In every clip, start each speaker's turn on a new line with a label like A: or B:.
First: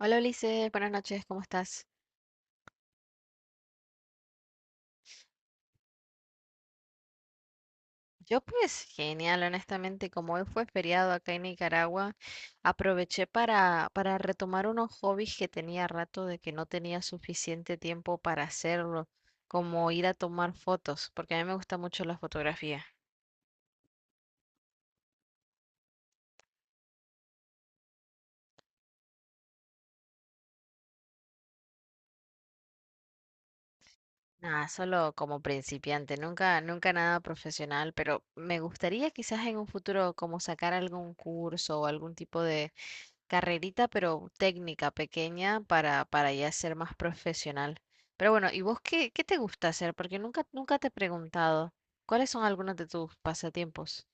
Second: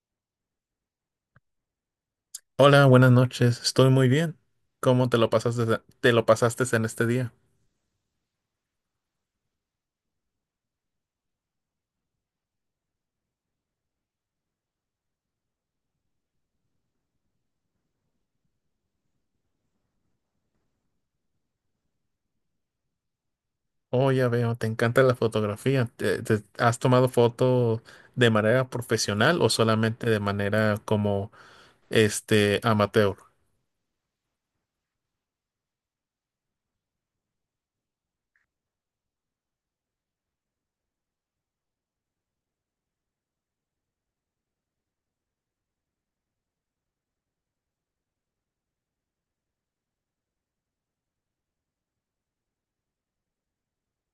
A: Hola Ulises, buenas noches, ¿cómo estás?
B: Hola, buenas noches. Estoy muy bien. ¿Cómo te lo pasaste en este día?
A: Yo pues genial, honestamente, como hoy fue feriado acá en Nicaragua, aproveché para retomar unos hobbies que tenía rato de que no tenía suficiente tiempo para hacerlo, como ir a tomar fotos, porque a mí me gusta mucho la fotografía.
B: Oh, ya veo, te encanta la fotografía. Has tomado fotos de manera profesional o solamente de manera como este amateur?
A: Nada, solo como principiante, nunca, nunca nada profesional, pero me gustaría quizás en un futuro como sacar algún curso o algún tipo de carrerita, pero técnica pequeña para ya ser más profesional. Pero bueno, ¿y vos qué te gusta hacer? Porque nunca, nunca te he preguntado cuáles son algunos de tus pasatiempos.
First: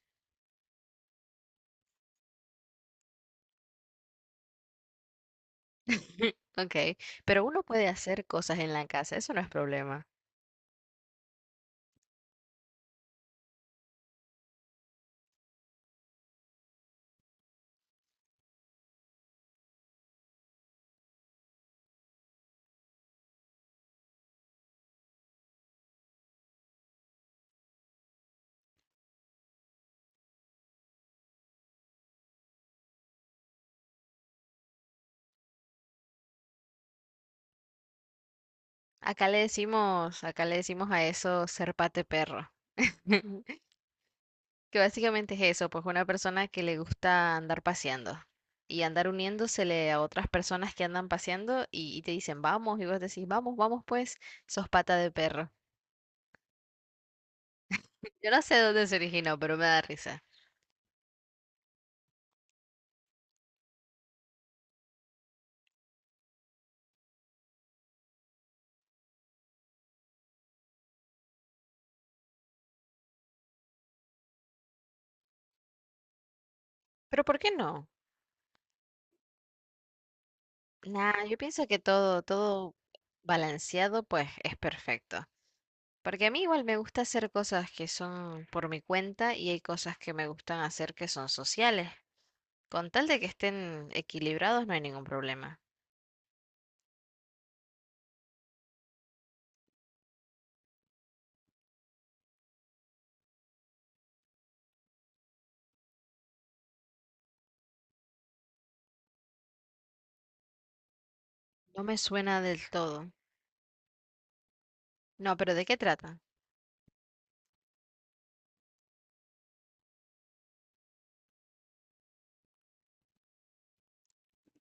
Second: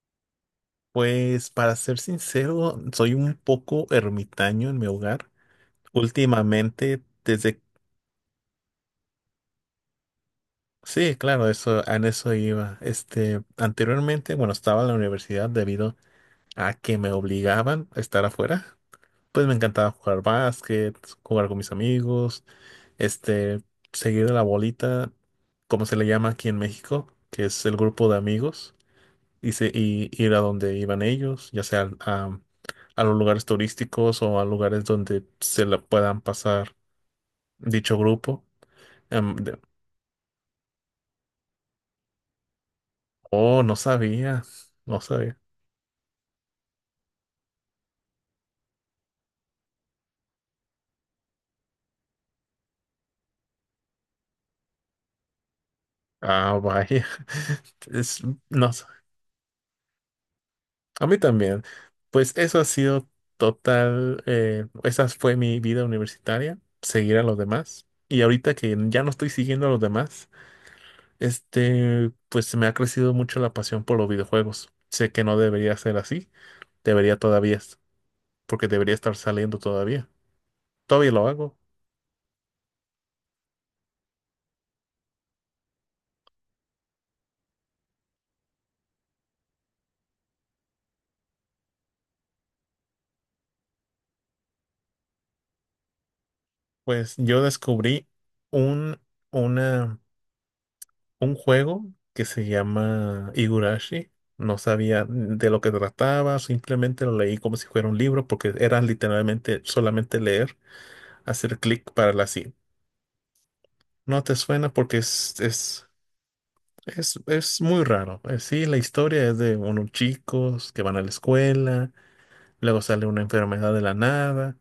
B: Pues para ser sincero, soy un poco ermitaño en mi hogar.
A: Ok,
B: Últimamente,
A: pero
B: desde.
A: uno puede hacer cosas en la casa, eso no es problema.
B: Sí, claro, eso, en eso iba. Anteriormente, bueno, estaba en la universidad debido a que me obligaban a estar afuera. Pues me encantaba jugar básquet, jugar con mis amigos, este, seguir a la bolita, como se le llama aquí en México, que es el grupo de amigos, y ir a donde iban ellos, ya sea a los lugares turísticos o a lugares donde se la puedan pasar dicho grupo.
A: Acá
B: Em,
A: le
B: de-
A: decimos, acá le decimos a eso ser pate perro.
B: oh, no sabía,
A: Que
B: no
A: básicamente
B: sabía.
A: es eso, pues una persona que le gusta andar paseando y andar uniéndosele a otras personas que andan paseando y te dicen vamos y vos decís vamos, vamos pues, sos pata de perro.
B: Ah, vaya. Es-
A: Yo no sé
B: no.
A: dónde se originó, pero me da risa.
B: A mí también. Pues eso ha sido total. Esa fue mi vida universitaria, seguir a los demás. Y ahorita que ya no estoy siguiendo a los demás, pues se me ha crecido mucho la pasión por los videojuegos. Sé que no debería ser así, debería
A: Pero ¿por qué
B: todavía,
A: no?
B: porque debería estar saliendo todavía. Todavía
A: Nah,
B: lo
A: yo
B: hago.
A: pienso que todo balanceado pues es perfecto. Porque a mí igual me gusta hacer cosas que son por mi cuenta y hay cosas que me gustan hacer que son sociales. Con tal de que estén equilibrados no hay ningún problema.
B: Pues yo descubrí un, un juego que se llama Higurashi. No sabía de lo que trataba, simplemente lo leí como si fuera un libro, porque era literalmente solamente leer, hacer
A: No
B: clic
A: me
B: para la
A: suena
B: sí.
A: del todo.
B: No te suena porque
A: No,
B: es,
A: pero ¿de qué
B: es,
A: trata?
B: es, es muy raro. Sí, la historia es de unos chicos que van a la escuela, luego sale una enfermedad de la nada,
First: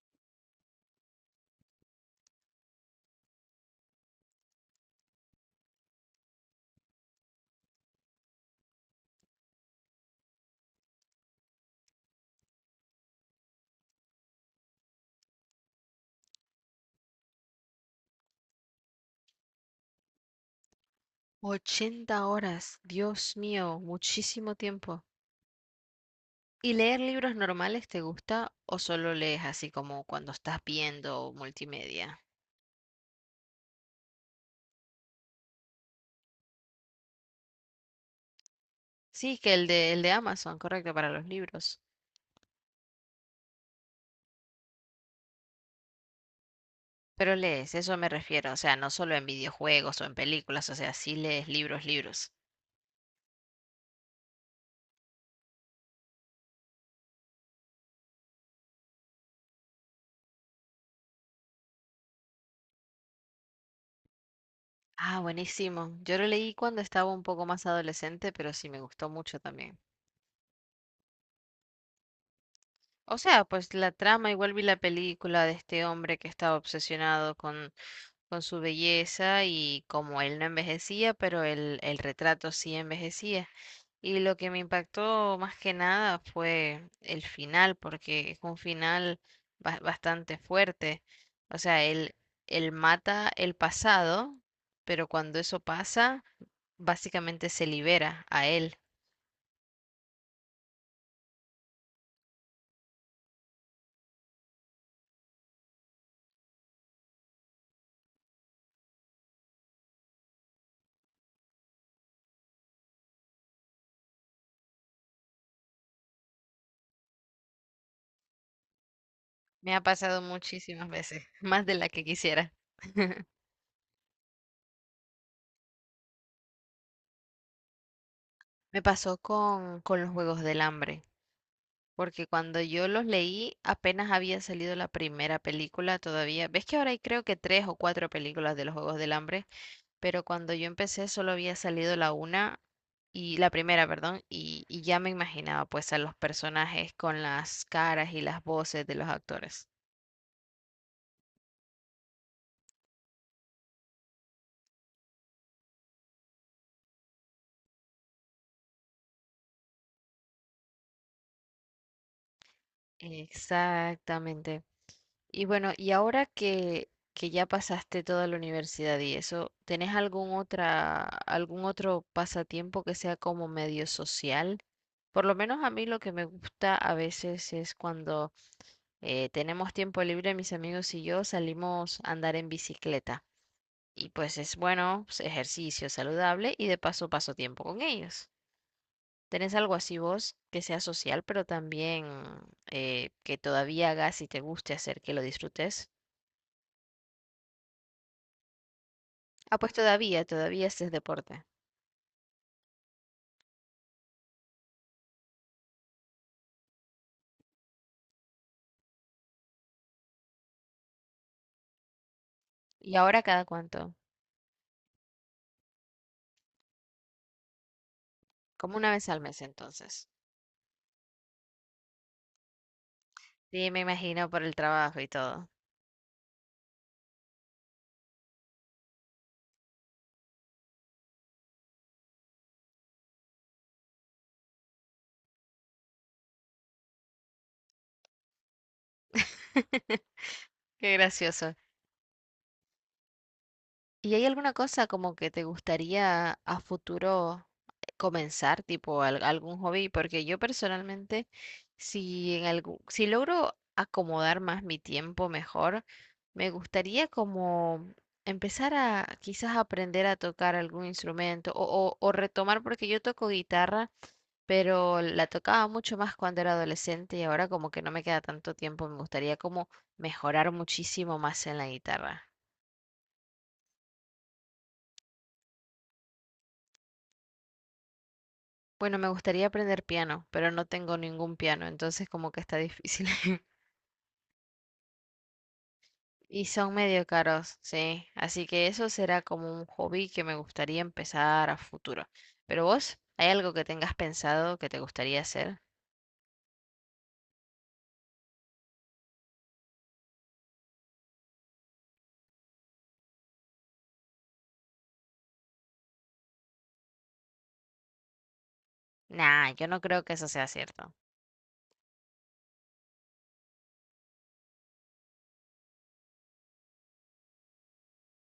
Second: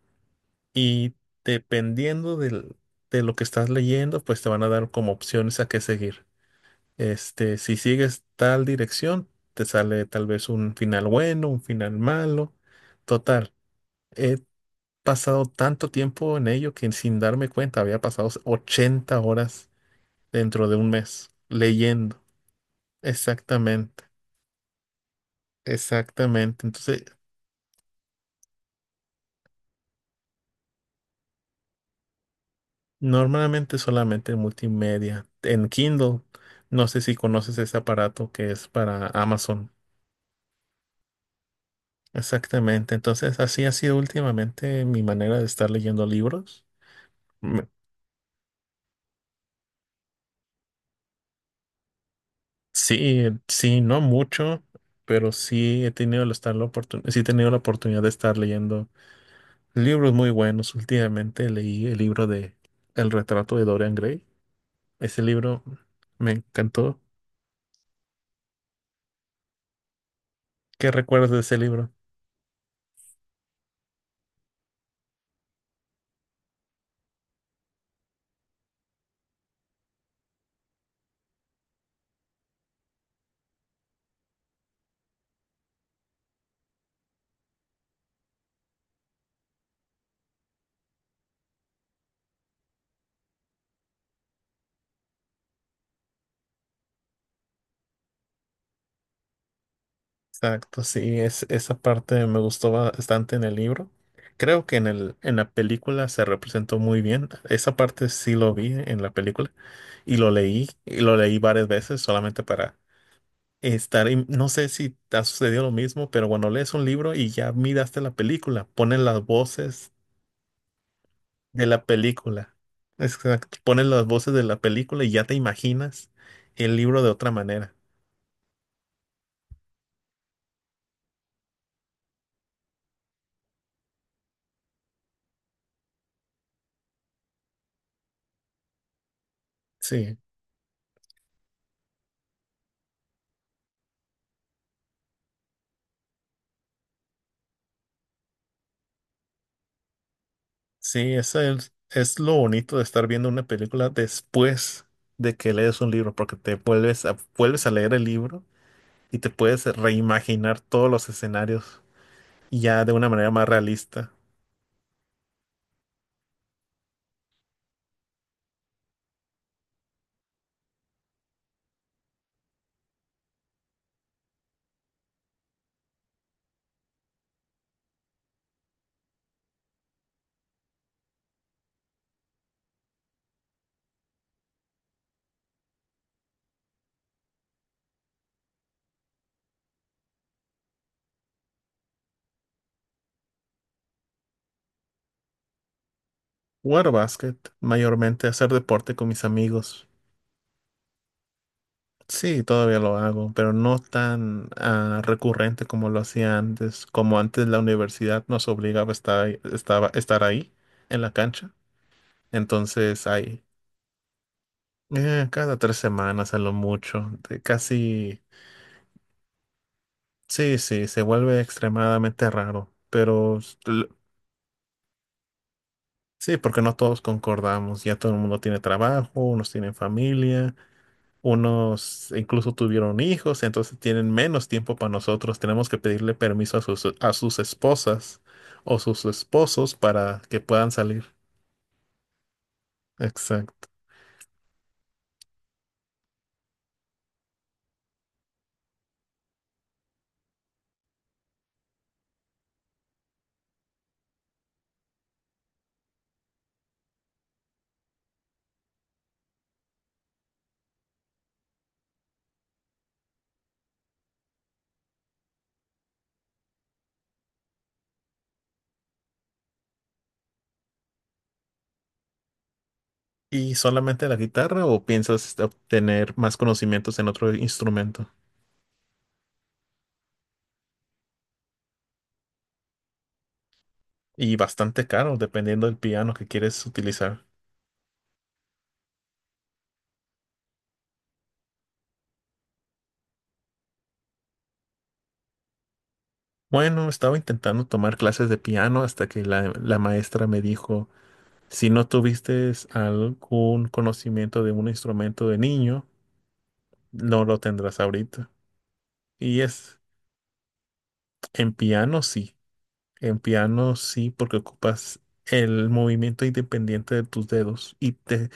B: y dependiendo de lo que estás leyendo, pues te van a dar como opciones a qué seguir. Si sigues tal dirección, te sale tal vez un final bueno, un final malo. Total, he pasado tanto tiempo en ello que sin darme cuenta había pasado 80 horas dentro de un mes
A: 80
B: leyendo.
A: horas, Dios mío,
B: Exactamente,
A: muchísimo tiempo.
B: exactamente.
A: ¿Y leer
B: Entonces,
A: libros normales te gusta o solo lees así como cuando estás viendo multimedia?
B: normalmente solamente en multimedia, en Kindle. No sé si conoces ese aparato que es para
A: Sí, que
B: Amazon.
A: el de Amazon, correcto, para los libros.
B: Exactamente. Entonces, así ha sido últimamente mi manera de estar leyendo libros.
A: Pero lees, eso me refiero, o sea, no solo en videojuegos o en películas, o sea, sí lees libros, libros.
B: Sí, sí, no mucho, pero sí he tenido la oportunidad de estar leyendo libros muy buenos. Últimamente leí el libro de El retrato de Dorian Gray. Ese
A: Ah,
B: libro
A: buenísimo. Yo lo
B: me
A: leí cuando
B: encantó.
A: estaba un poco más adolescente, pero sí me gustó mucho también.
B: ¿Qué recuerdas de ese libro?
A: O sea, pues la trama, igual vi la película de este hombre que estaba obsesionado con su belleza y como él no envejecía, pero el retrato sí envejecía. Y lo que me impactó más que nada fue el final, porque es un final bastante fuerte. O sea, él mata el pasado, pero cuando eso pasa, básicamente se libera a él.
B: Exacto, sí, esa parte me gustó bastante en el libro. Creo que en la película se representó muy bien. Esa parte sí lo vi en la película y lo leí, varias veces solamente para no sé si te ha sucedido lo mismo, pero cuando lees un libro y ya miraste la película, ponen las
A: Me ha
B: voces
A: pasado muchísimas veces,
B: de
A: más de
B: la
A: la que quisiera.
B: película. Exacto, ponen las voces de la película y ya te imaginas el libro de otra manera.
A: Me pasó con los Juegos del Hambre. Porque cuando yo los leí, apenas había salido la primera película todavía. Ves que ahora hay creo que tres o cuatro películas de los Juegos del Hambre,
B: Sí,
A: pero cuando yo empecé solo había salido la una y la primera, perdón, y ya me imaginaba pues a los personajes con las caras y las voces de los actores.
B: sí, eso es lo bonito de estar viendo una película después de que lees un libro, porque vuelves a leer el libro y te puedes reimaginar todos los escenarios ya de una manera más realista.
A: Exactamente. Y bueno, y ahora que ya pasaste toda la universidad y eso, ¿tenés algún otra, algún otro pasatiempo que sea como medio social? Por lo menos a mí lo que me gusta a veces es cuando tenemos tiempo libre, mis amigos y yo salimos a andar en bicicleta. Y pues es bueno, pues, ejercicio saludable y de paso paso tiempo con ellos. ¿Tenés algo así vos que sea social, pero también que todavía hagas y te guste hacer, que lo disfrutes?
B: Jugar básquet, mayormente hacer deporte con mis
A: Ah, pues
B: amigos.
A: todavía, todavía este es deporte.
B: Sí, todavía lo hago, pero no tan recurrente como lo hacía antes. Como antes la universidad nos obligaba a estar ahí en la cancha.
A: ¿Y
B: Entonces,
A: ahora
B: ahí,
A: cada cuánto?
B: cada 3 semanas a lo mucho. De Casi,
A: Como una vez al mes entonces.
B: sí, sí, se vuelve extremadamente raro. Pero
A: Sí, me imagino por el trabajo y todo.
B: sí, porque no todos concordamos. Ya todo el mundo tiene trabajo, unos tienen familia. Unos incluso tuvieron hijos, entonces tienen menos tiempo para nosotros. Tenemos que pedirle permiso a sus esposas o sus esposos para que puedan
A: Qué
B: salir.
A: gracioso.
B: Exacto.
A: ¿Y hay alguna cosa como que te gustaría a futuro comenzar, tipo algún hobby? Porque yo personalmente, si en algún, si logro acomodar más mi tiempo mejor, me gustaría como empezar a quizás aprender a tocar algún instrumento o retomar, porque yo toco guitarra pero la tocaba mucho más cuando era adolescente y ahora como que no me queda tanto tiempo, me gustaría como mejorar muchísimo más en la guitarra.
B: ¿Y solamente la guitarra o piensas obtener más conocimientos en otro instrumento?
A: Bueno, me gustaría aprender piano, pero no tengo ningún piano, entonces como que está difícil.
B: Y bastante caro, dependiendo del piano que
A: Y
B: quieres
A: son medio
B: utilizar.
A: caros, sí. Así que eso será como un hobby que me gustaría empezar a futuro. Pero vos, ¿hay algo que tengas pensado que te gustaría hacer?
B: Bueno, estaba intentando tomar clases de piano hasta que la maestra me dijo, si no tuviste algún conocimiento de un instrumento de niño, no lo tendrás ahorita. Y
A: Nah, yo
B: es
A: no creo que eso sea cierto.
B: en piano sí, en piano sí, porque ocupas el movimiento independiente de tus dedos. Y te,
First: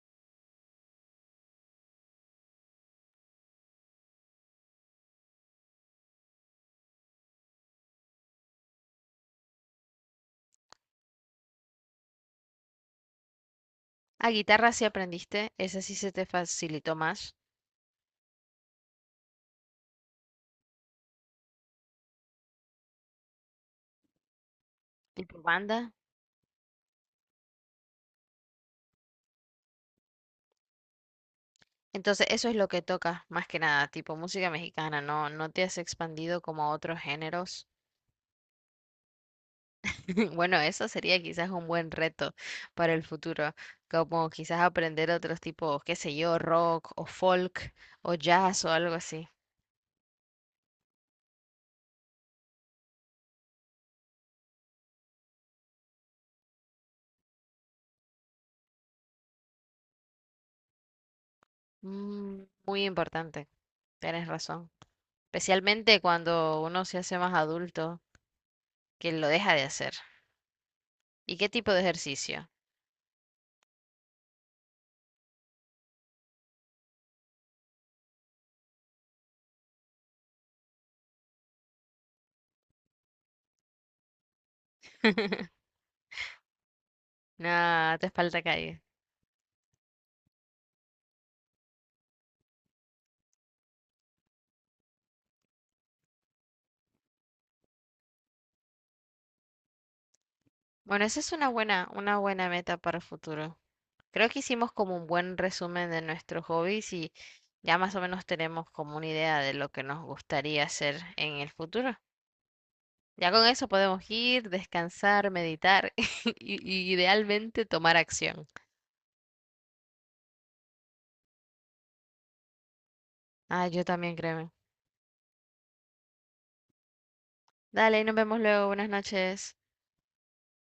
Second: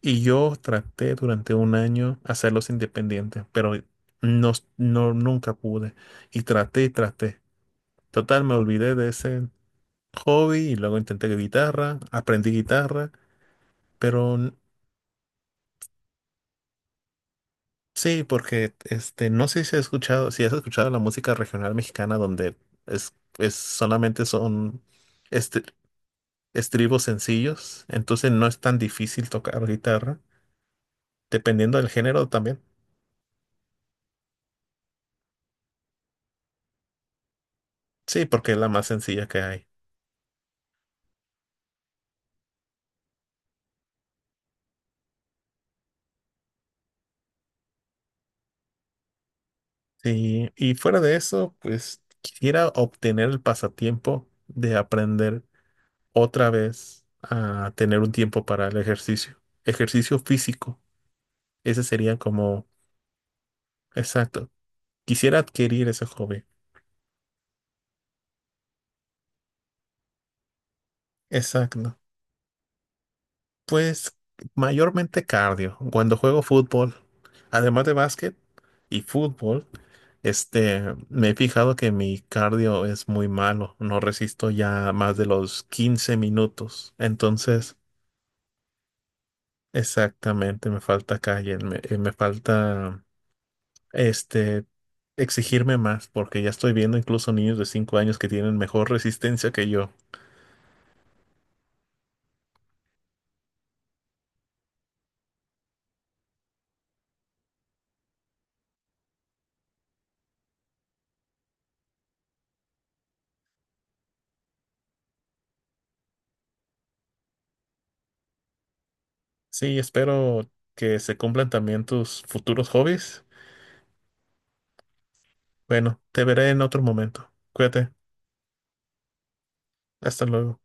B: y yo traté durante un año hacerlos independientes, pero no, no, nunca pude. Y traté y traté. Total, me olvidé de ese hobby y luego intenté guitarra, aprendí guitarra,
A: A
B: pero
A: guitarra sí aprendiste, esa sí se te facilitó más.
B: sí, porque no sé si has escuchado, la música regional mexicana donde es solamente son.
A: ¿Tipo
B: este,
A: banda?
B: Estribos sencillos, entonces no es tan difícil tocar guitarra, dependiendo del
A: Entonces,
B: género
A: eso es
B: también.
A: lo que tocas más que nada, tipo música mexicana, ¿no? No te has expandido como a otros géneros.
B: Sí, porque es la más sencilla que hay.
A: Bueno, eso sería quizás un buen reto para el futuro, como quizás aprender otros tipos, qué sé yo, rock o folk o jazz o algo así.
B: Sí, y fuera de eso, pues quisiera obtener el pasatiempo de aprender otra vez a tener un tiempo para el ejercicio, ejercicio físico. Ese sería
A: Mm,
B: como,
A: muy importante, tienes
B: exacto,
A: razón.
B: quisiera adquirir
A: Especialmente
B: ese hobby.
A: cuando uno se hace más adulto, que lo deja de hacer. ¿Y qué tipo de
B: Exacto.
A: ejercicio?
B: Pues mayormente cardio. Cuando juego fútbol, además de básquet y fútbol, este, me he fijado que mi cardio es muy malo. No resisto ya más de los 15 minutos. Entonces,
A: Nada, te falta calle.
B: exactamente, me falta calle, me falta, este, exigirme más, porque ya estoy viendo incluso niños de 5 años que tienen mejor resistencia que yo.
A: Bueno, esa es una, buena, una buena meta para el futuro. Creo que hicimos como un buen resumen de nuestros hobbies y ya más o menos tenemos como una idea de lo que nos gustaría hacer en el futuro. Ya con eso podemos ir, descansar, meditar y, y idealmente tomar acción.
B: Sí, espero que se cumplan también tus futuros hobbies.
A: Ah, yo también, créeme.
B: Bueno, te veré en otro momento. Cuídate.
A: Dale, nos vemos luego. Buenas noches.
B: Hasta luego.